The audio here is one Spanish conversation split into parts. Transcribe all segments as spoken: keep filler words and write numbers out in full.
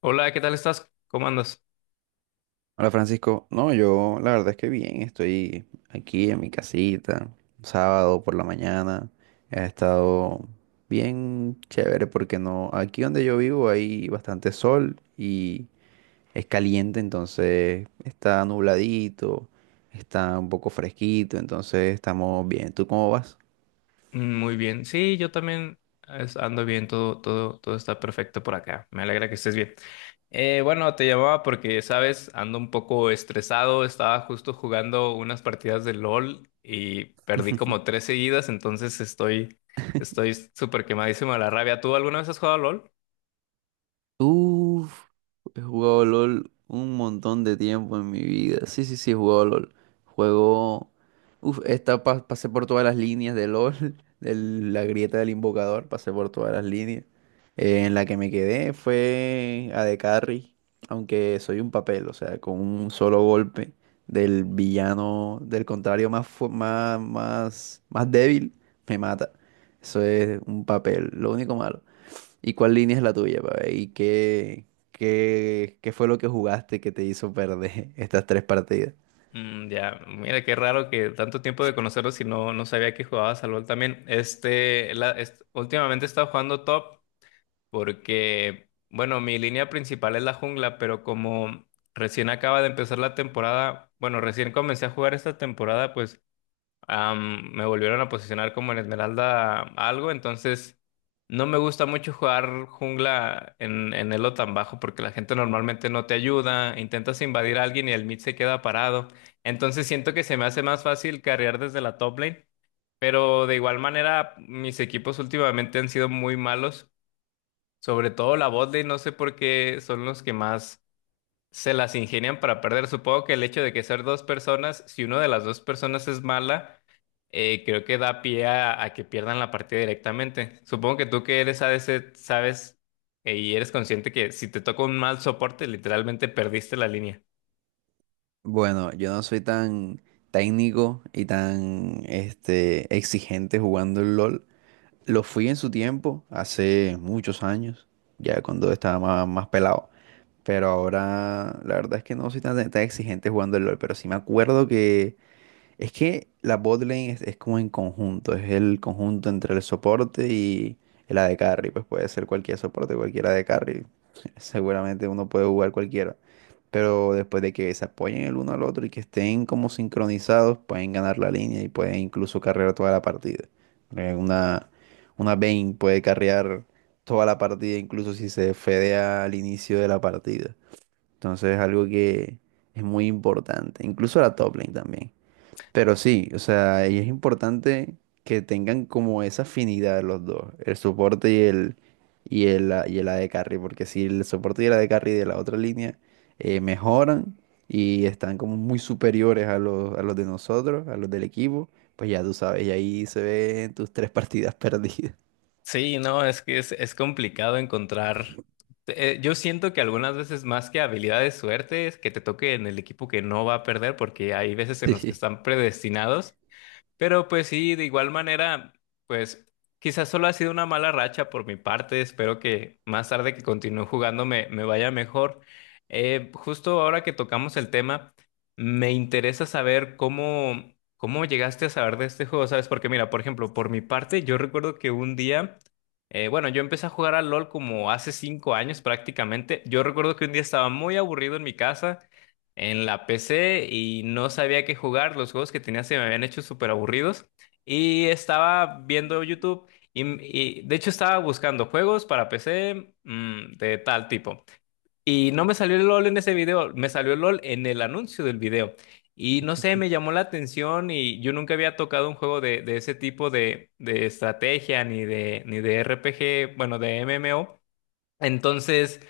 Hola, ¿qué tal estás? ¿Cómo andas? Hola Francisco, no, yo la verdad es que bien, estoy aquí en mi casita, sábado por la mañana, ha estado bien chévere porque no, aquí donde yo vivo hay bastante sol y es caliente, entonces está nubladito, está un poco fresquito, entonces estamos bien. ¿Tú cómo vas? Mm, Muy bien. Sí, yo también es- ando bien, todo, todo, todo está perfecto por acá. Me alegra que estés bien. Eh, bueno, te llamaba porque, sabes, ando un poco estresado. Estaba justo jugando unas partidas de LOL y perdí como tres seguidas, entonces estoy, estoy súper quemadísimo de la rabia. ¿Tú alguna vez has jugado a LOL? Uf, he jugado LOL un montón de tiempo en mi vida. Sí, sí, sí, he jugado LOL. Juego. Uf, esta pa- pasé por todas las líneas de LOL, de la grieta del invocador, pasé por todas las líneas. Eh, en la que me quedé fue a de Carry, aunque soy un papel, o sea, con un solo golpe del villano, del contrario más, fu- más, más, más débil, me mata. Eso es un papel, lo único malo. ¿Y cuál línea es la tuya, pa' ver? ¿Y qué, qué, qué fue lo que jugaste que te hizo perder estas tres partidas? Mm, ya, mira qué raro que tanto tiempo de conocerlos y no, no sabía que jugabas al LOL también. Este, la, est- últimamente he estado jugando top, porque, bueno, mi línea principal es la jungla, pero como recién acaba de empezar la temporada, bueno, recién comencé a jugar esta temporada, pues am, me volvieron a posicionar como en Esmeralda algo, entonces no me gusta mucho jugar jungla en, en elo tan bajo porque la gente normalmente no te ayuda, intentas invadir a alguien y el mid se queda parado, entonces siento que se me hace más fácil carrear desde la top lane. Pero de igual manera, mis equipos últimamente han sido muy malos. Sobre todo la botlane, no sé por qué son los que más se las ingenian para perder. Supongo que el hecho de que ser dos personas, si una de las dos personas es mala, eh, creo que da pie a, a que pierdan la partida directamente. Supongo que tú que eres a ADC sabes eh, y eres consciente que si te toca un mal soporte, literalmente perdiste la línea. Bueno, yo no soy tan técnico y tan este, exigente jugando el LOL. Lo fui en su tiempo, hace muchos años, ya cuando estaba más, más pelado. Pero ahora la verdad es que no soy tan, tan exigente jugando el LOL, pero sí me acuerdo que es que la botlane es, es como en conjunto, es el conjunto entre el soporte y el A D carry, pues puede ser cualquier soporte, cualquier A D carry. Seguramente uno puede jugar cualquiera, pero después de que se apoyen el uno al otro y que estén como sincronizados, pueden ganar la línea y pueden incluso carrear toda la partida. Eh, Una, una Vayne puede carrear toda la partida, incluso si se fedea al inicio de la partida. Entonces es algo que es muy importante, incluso la top lane también. Pero sí, o sea, y es importante que tengan como esa afinidad los dos, el soporte y el y el, a- y el A D carry, porque si el soporte y el A D carry de la otra línea eh, mejoran y están como muy superiores a los, a los de nosotros, a los del equipo, pues ya tú sabes, y ahí se ven tus tres partidas perdidas. Sí, no, es que es, es complicado encontrar. Eh, yo siento que algunas veces más que habilidad de suerte es que te toque en el equipo que no va a perder, porque hay veces en los que Sí. están predestinados, pero pues sí, de igual manera, pues quizás solo ha sido una mala racha por mi parte. Espero que más tarde que continúe jugando me, me vaya mejor. Eh, justo ahora que tocamos el tema, me interesa saber cómo, cómo llegaste a saber de este juego, ¿sabes? Porque mira, por ejemplo, por mi parte, yo recuerdo que un día, eh, bueno, yo empecé a jugar al LOL como hace cinco años prácticamente. Yo recuerdo que un día estaba muy aburrido en mi casa en la P C y no sabía qué jugar. Los juegos que tenía se me habían hecho súper aburridos. Y estaba viendo YouTube y, y, de hecho estaba buscando juegos para P C mm, de tal tipo. Y no me salió el LOL en ese video, me salió el LOL en el anuncio del video. Y no sé, me llamó la atención y yo nunca había tocado un juego de, de ese tipo de, de estrategia ni de, ni de R P G, bueno, de M M O. Entonces,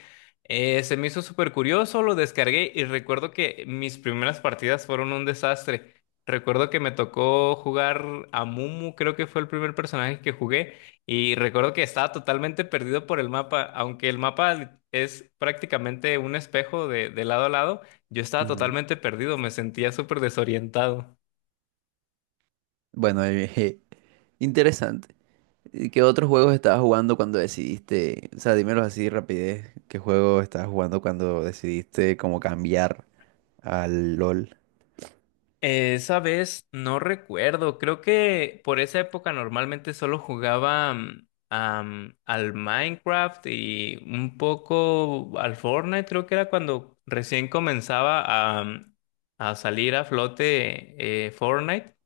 eh, se me hizo súper curioso, lo descargué y recuerdo que mis primeras partidas fueron un desastre. Recuerdo que me tocó jugar a Mumu, creo que fue el primer personaje que jugué, y recuerdo que estaba totalmente perdido por el mapa, aunque el mapa es prácticamente un espejo de, de lado a lado, yo estaba Ujú. totalmente perdido, me sentía súper desorientado. Bueno, eh, interesante. ¿Y qué otros juegos estabas jugando cuando decidiste? O sea, dímelo así de rapidez. ¿Qué juego estabas jugando cuando decidiste como cambiar al LOL? Esa vez no recuerdo, creo que por esa época normalmente solo jugaba mm, am, al Minecraft y un poco al Fortnite, creo que era cuando recién comenzaba a, mm, a salir a flote eh, Fortnite,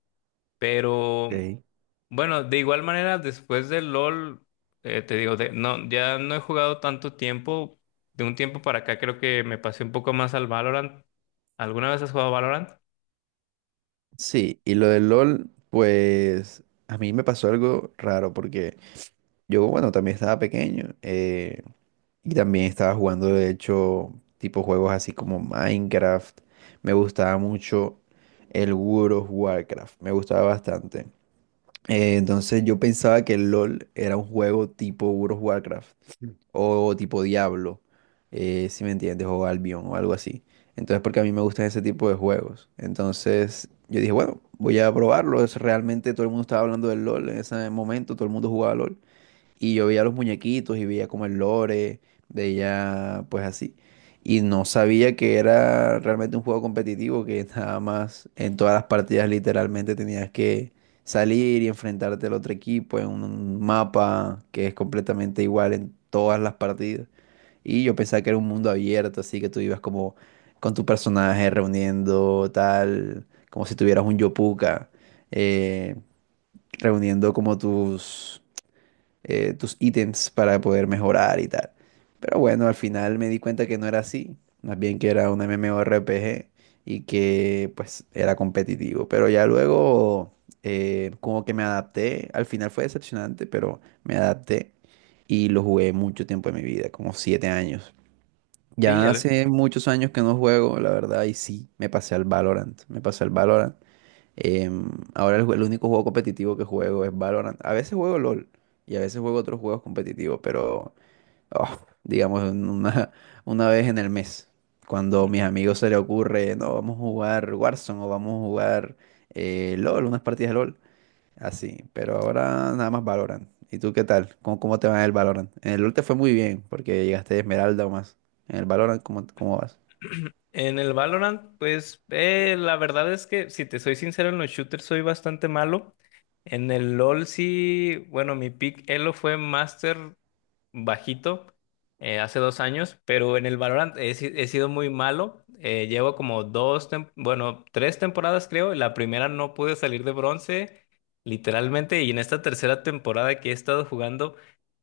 pero Ok. bueno, de igual manera después del LOL, eh, te digo, de- no, ya no he jugado tanto tiempo, de un tiempo para acá creo que me pasé un poco más al Valorant. ¿Alguna vez has jugado Valorant? Sí, y lo del LOL, pues a mí me pasó algo raro porque yo, bueno, también estaba pequeño eh, y también estaba jugando, de hecho, tipo juegos así como Minecraft. Me gustaba mucho el World of Warcraft, me gustaba bastante. Eh, entonces yo pensaba que el LOL era un juego tipo World of Warcraft o tipo Diablo, eh, si me entiendes, o Albion o algo así. Entonces porque a mí me gustan ese tipo de juegos. Entonces yo dije, bueno, voy a probarlo. Es, realmente todo el mundo estaba hablando del LOL en ese momento, todo el mundo jugaba LOL. Y yo veía los muñequitos y veía como el lore, veía pues así. Y no sabía que era realmente un juego competitivo, que nada más en todas las partidas literalmente tenías que salir y enfrentarte al otro equipo en un mapa que es completamente igual en todas las partidas. Y yo pensaba que era un mundo abierto, así que tú ibas como con tu personaje reuniendo tal, como si tuvieras un Yopuka, eh, reuniendo como tus eh, tus ítems para poder mejorar y tal. Pero bueno, al final me di cuenta que no era así, más bien que era un MMORPG y que pues era competitivo. Pero ya luego eh, como que me adapté, al final fue decepcionante, pero me adapté y lo jugué mucho tiempo de mi vida, como siete años. Sí. Ya hace muchos años que no juego, la verdad, y sí, me pasé al Valorant, me pasé al Valorant. Em, ahora el, jue- el único juego competitivo que juego es Valorant. A veces juego LOL y a veces juego otros juegos competitivos, pero oh, digamos en una, una vez en el mes, cuando a mis amigos se les ocurre, no, vamos a jugar Warzone o vamos a jugar eh, LOL, unas partidas de LOL, así. Pero ahora nada más Valorant. ¿Y tú qué tal? ¿Cómo, cómo te va en el Valorant? En el LOL te fue muy bien porque llegaste de Esmeralda o más. En el Valorant, ¿cómo, cómo vas? En el Valorant, pues eh, la verdad es que si te soy sincero en los shooters soy bastante malo. En el LoL sí, bueno, mi pick Elo fue Master bajito eh, hace dos años, pero en el Valorant he, si- he sido muy malo. Eh, llevo como dos, tem- bueno, tres temporadas creo. La primera no pude salir de bronce, literalmente, y en esta tercera temporada que he estado jugando,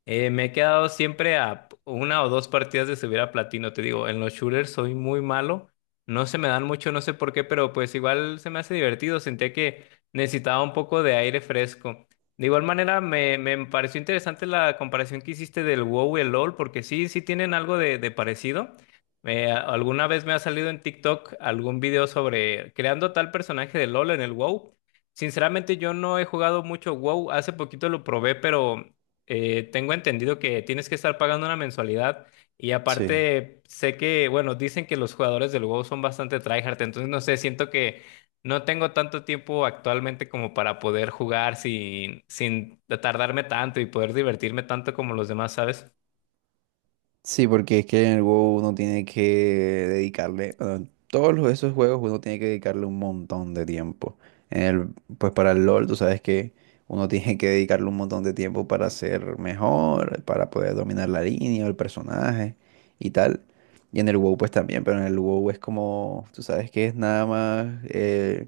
eh, me he quedado siempre a p- una o dos partidas de subir a platino. Te digo, en los shooters soy muy malo. No se me dan mucho, no sé por qué, pero pues igual se me hace divertido. Sentía que necesitaba un poco de aire fresco. De igual manera, me, me pareció interesante la comparación que hiciste del WoW y el LoL, porque sí, sí tienen algo de, de parecido. Me- a- alguna vez me ha salido en TikTok algún video sobre creando tal personaje de LoL en el WoW. Sinceramente, yo no he jugado mucho WoW. Hace poquito lo probé, pero eh, tengo entendido que tienes que estar pagando una mensualidad. Y Sí. aparte, sé que, bueno, dicen que los jugadores del WoW son bastante tryhard, entonces no sé, siento que no tengo tanto tiempo actualmente como para poder jugar sin, sin tardarme tanto y poder divertirme tanto como los demás, ¿sabes? Sí, porque es que en el WoW uno tiene que dedicarle, bueno, todos los- esos juegos uno tiene que dedicarle un montón de tiempo. En el, pues para el LoL, tú sabes que uno tiene que dedicarle un montón de tiempo para ser mejor, para poder dominar la línea o el personaje y tal. Y en el WoW pues también, pero en el WoW es como, tú sabes que es nada más, eh,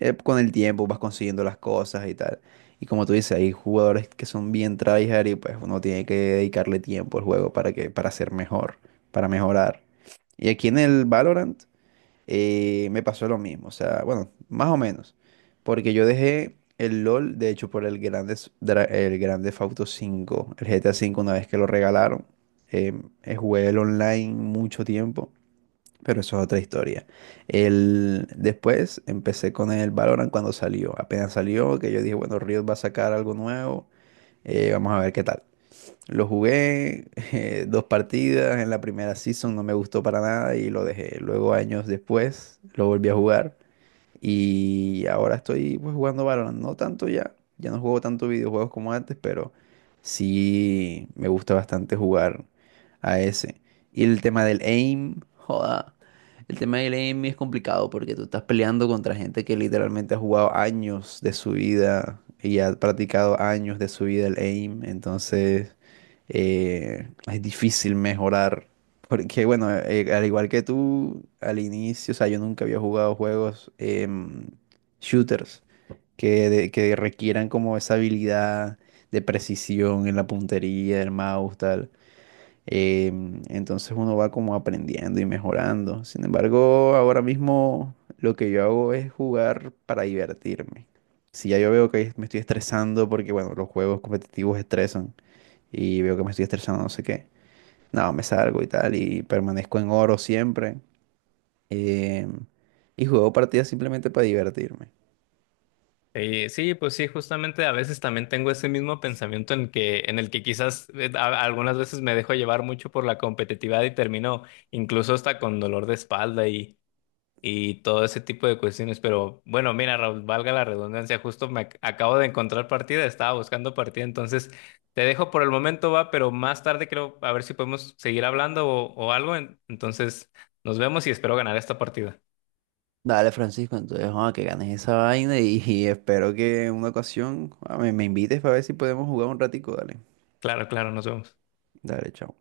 eh, con el tiempo vas consiguiendo las cosas y tal. Y como tú dices, hay jugadores que son bien tryhard y pues uno tiene que dedicarle tiempo al juego para que, para ser mejor, para mejorar. Y aquí en el Valorant eh, me pasó lo mismo, o sea, bueno, más o menos, porque yo dejé el LOL, de hecho, por el grande, el grande Auto cinco el G T A cinco una vez que lo regalaron, eh, eh, jugué el online mucho tiempo pero eso es otra historia. El, después empecé con el Valorant cuando salió. Apenas salió, que yo dije, bueno, Riot va a sacar algo nuevo, eh, vamos a ver qué tal. Lo jugué eh, dos partidas, en la primera season no me gustó para nada y lo dejé. Luego, años después, lo volví a jugar y ahora estoy pues, jugando Valorant. No tanto ya. Ya no juego tanto videojuegos como antes, pero sí me gusta bastante jugar a ese. Y el tema del aim, joda. El tema del aim es complicado porque tú estás peleando contra gente que literalmente ha jugado años de su vida y ha practicado años de su vida el aim. Entonces eh, es difícil mejorar porque bueno, eh, al igual que tú, al inicio, o sea, yo nunca había jugado juegos em, shooters que, de- que requieran como esa habilidad de precisión en la puntería, del mouse, tal. Em, entonces uno va como aprendiendo y mejorando. Sin embargo, ahora mismo lo que yo hago es jugar para divertirme. Si ya yo veo que me estoy estresando, porque bueno, los juegos competitivos estresan y veo que me estoy estresando, no sé qué. No, me salgo y tal, y permanezco en oro siempre. eh, y juego partidas simplemente para divertirme. Eh, sí, pues sí, justamente a veces también tengo ese mismo pensamiento en que, en el que quizás eh, a- algunas veces me dejo llevar mucho por la competitividad y termino incluso hasta con dolor de espalda y todo ese tipo de cuestiones. Pero bueno, mira, Raúl, valga la redundancia, justo me ac- acabo de encontrar partida, estaba buscando partida, entonces te dejo por el momento, va, pero más tarde creo a ver si podemos seguir hablando o, o algo. en- Entonces, nos vemos y espero ganar esta partida. Dale, Francisco, entonces, ah, que ganes esa vaina y, y espero que en una ocasión ah, me, me invites para ver si podemos jugar un ratico, dale. Claro, claro, nos vemos. Dale, chao.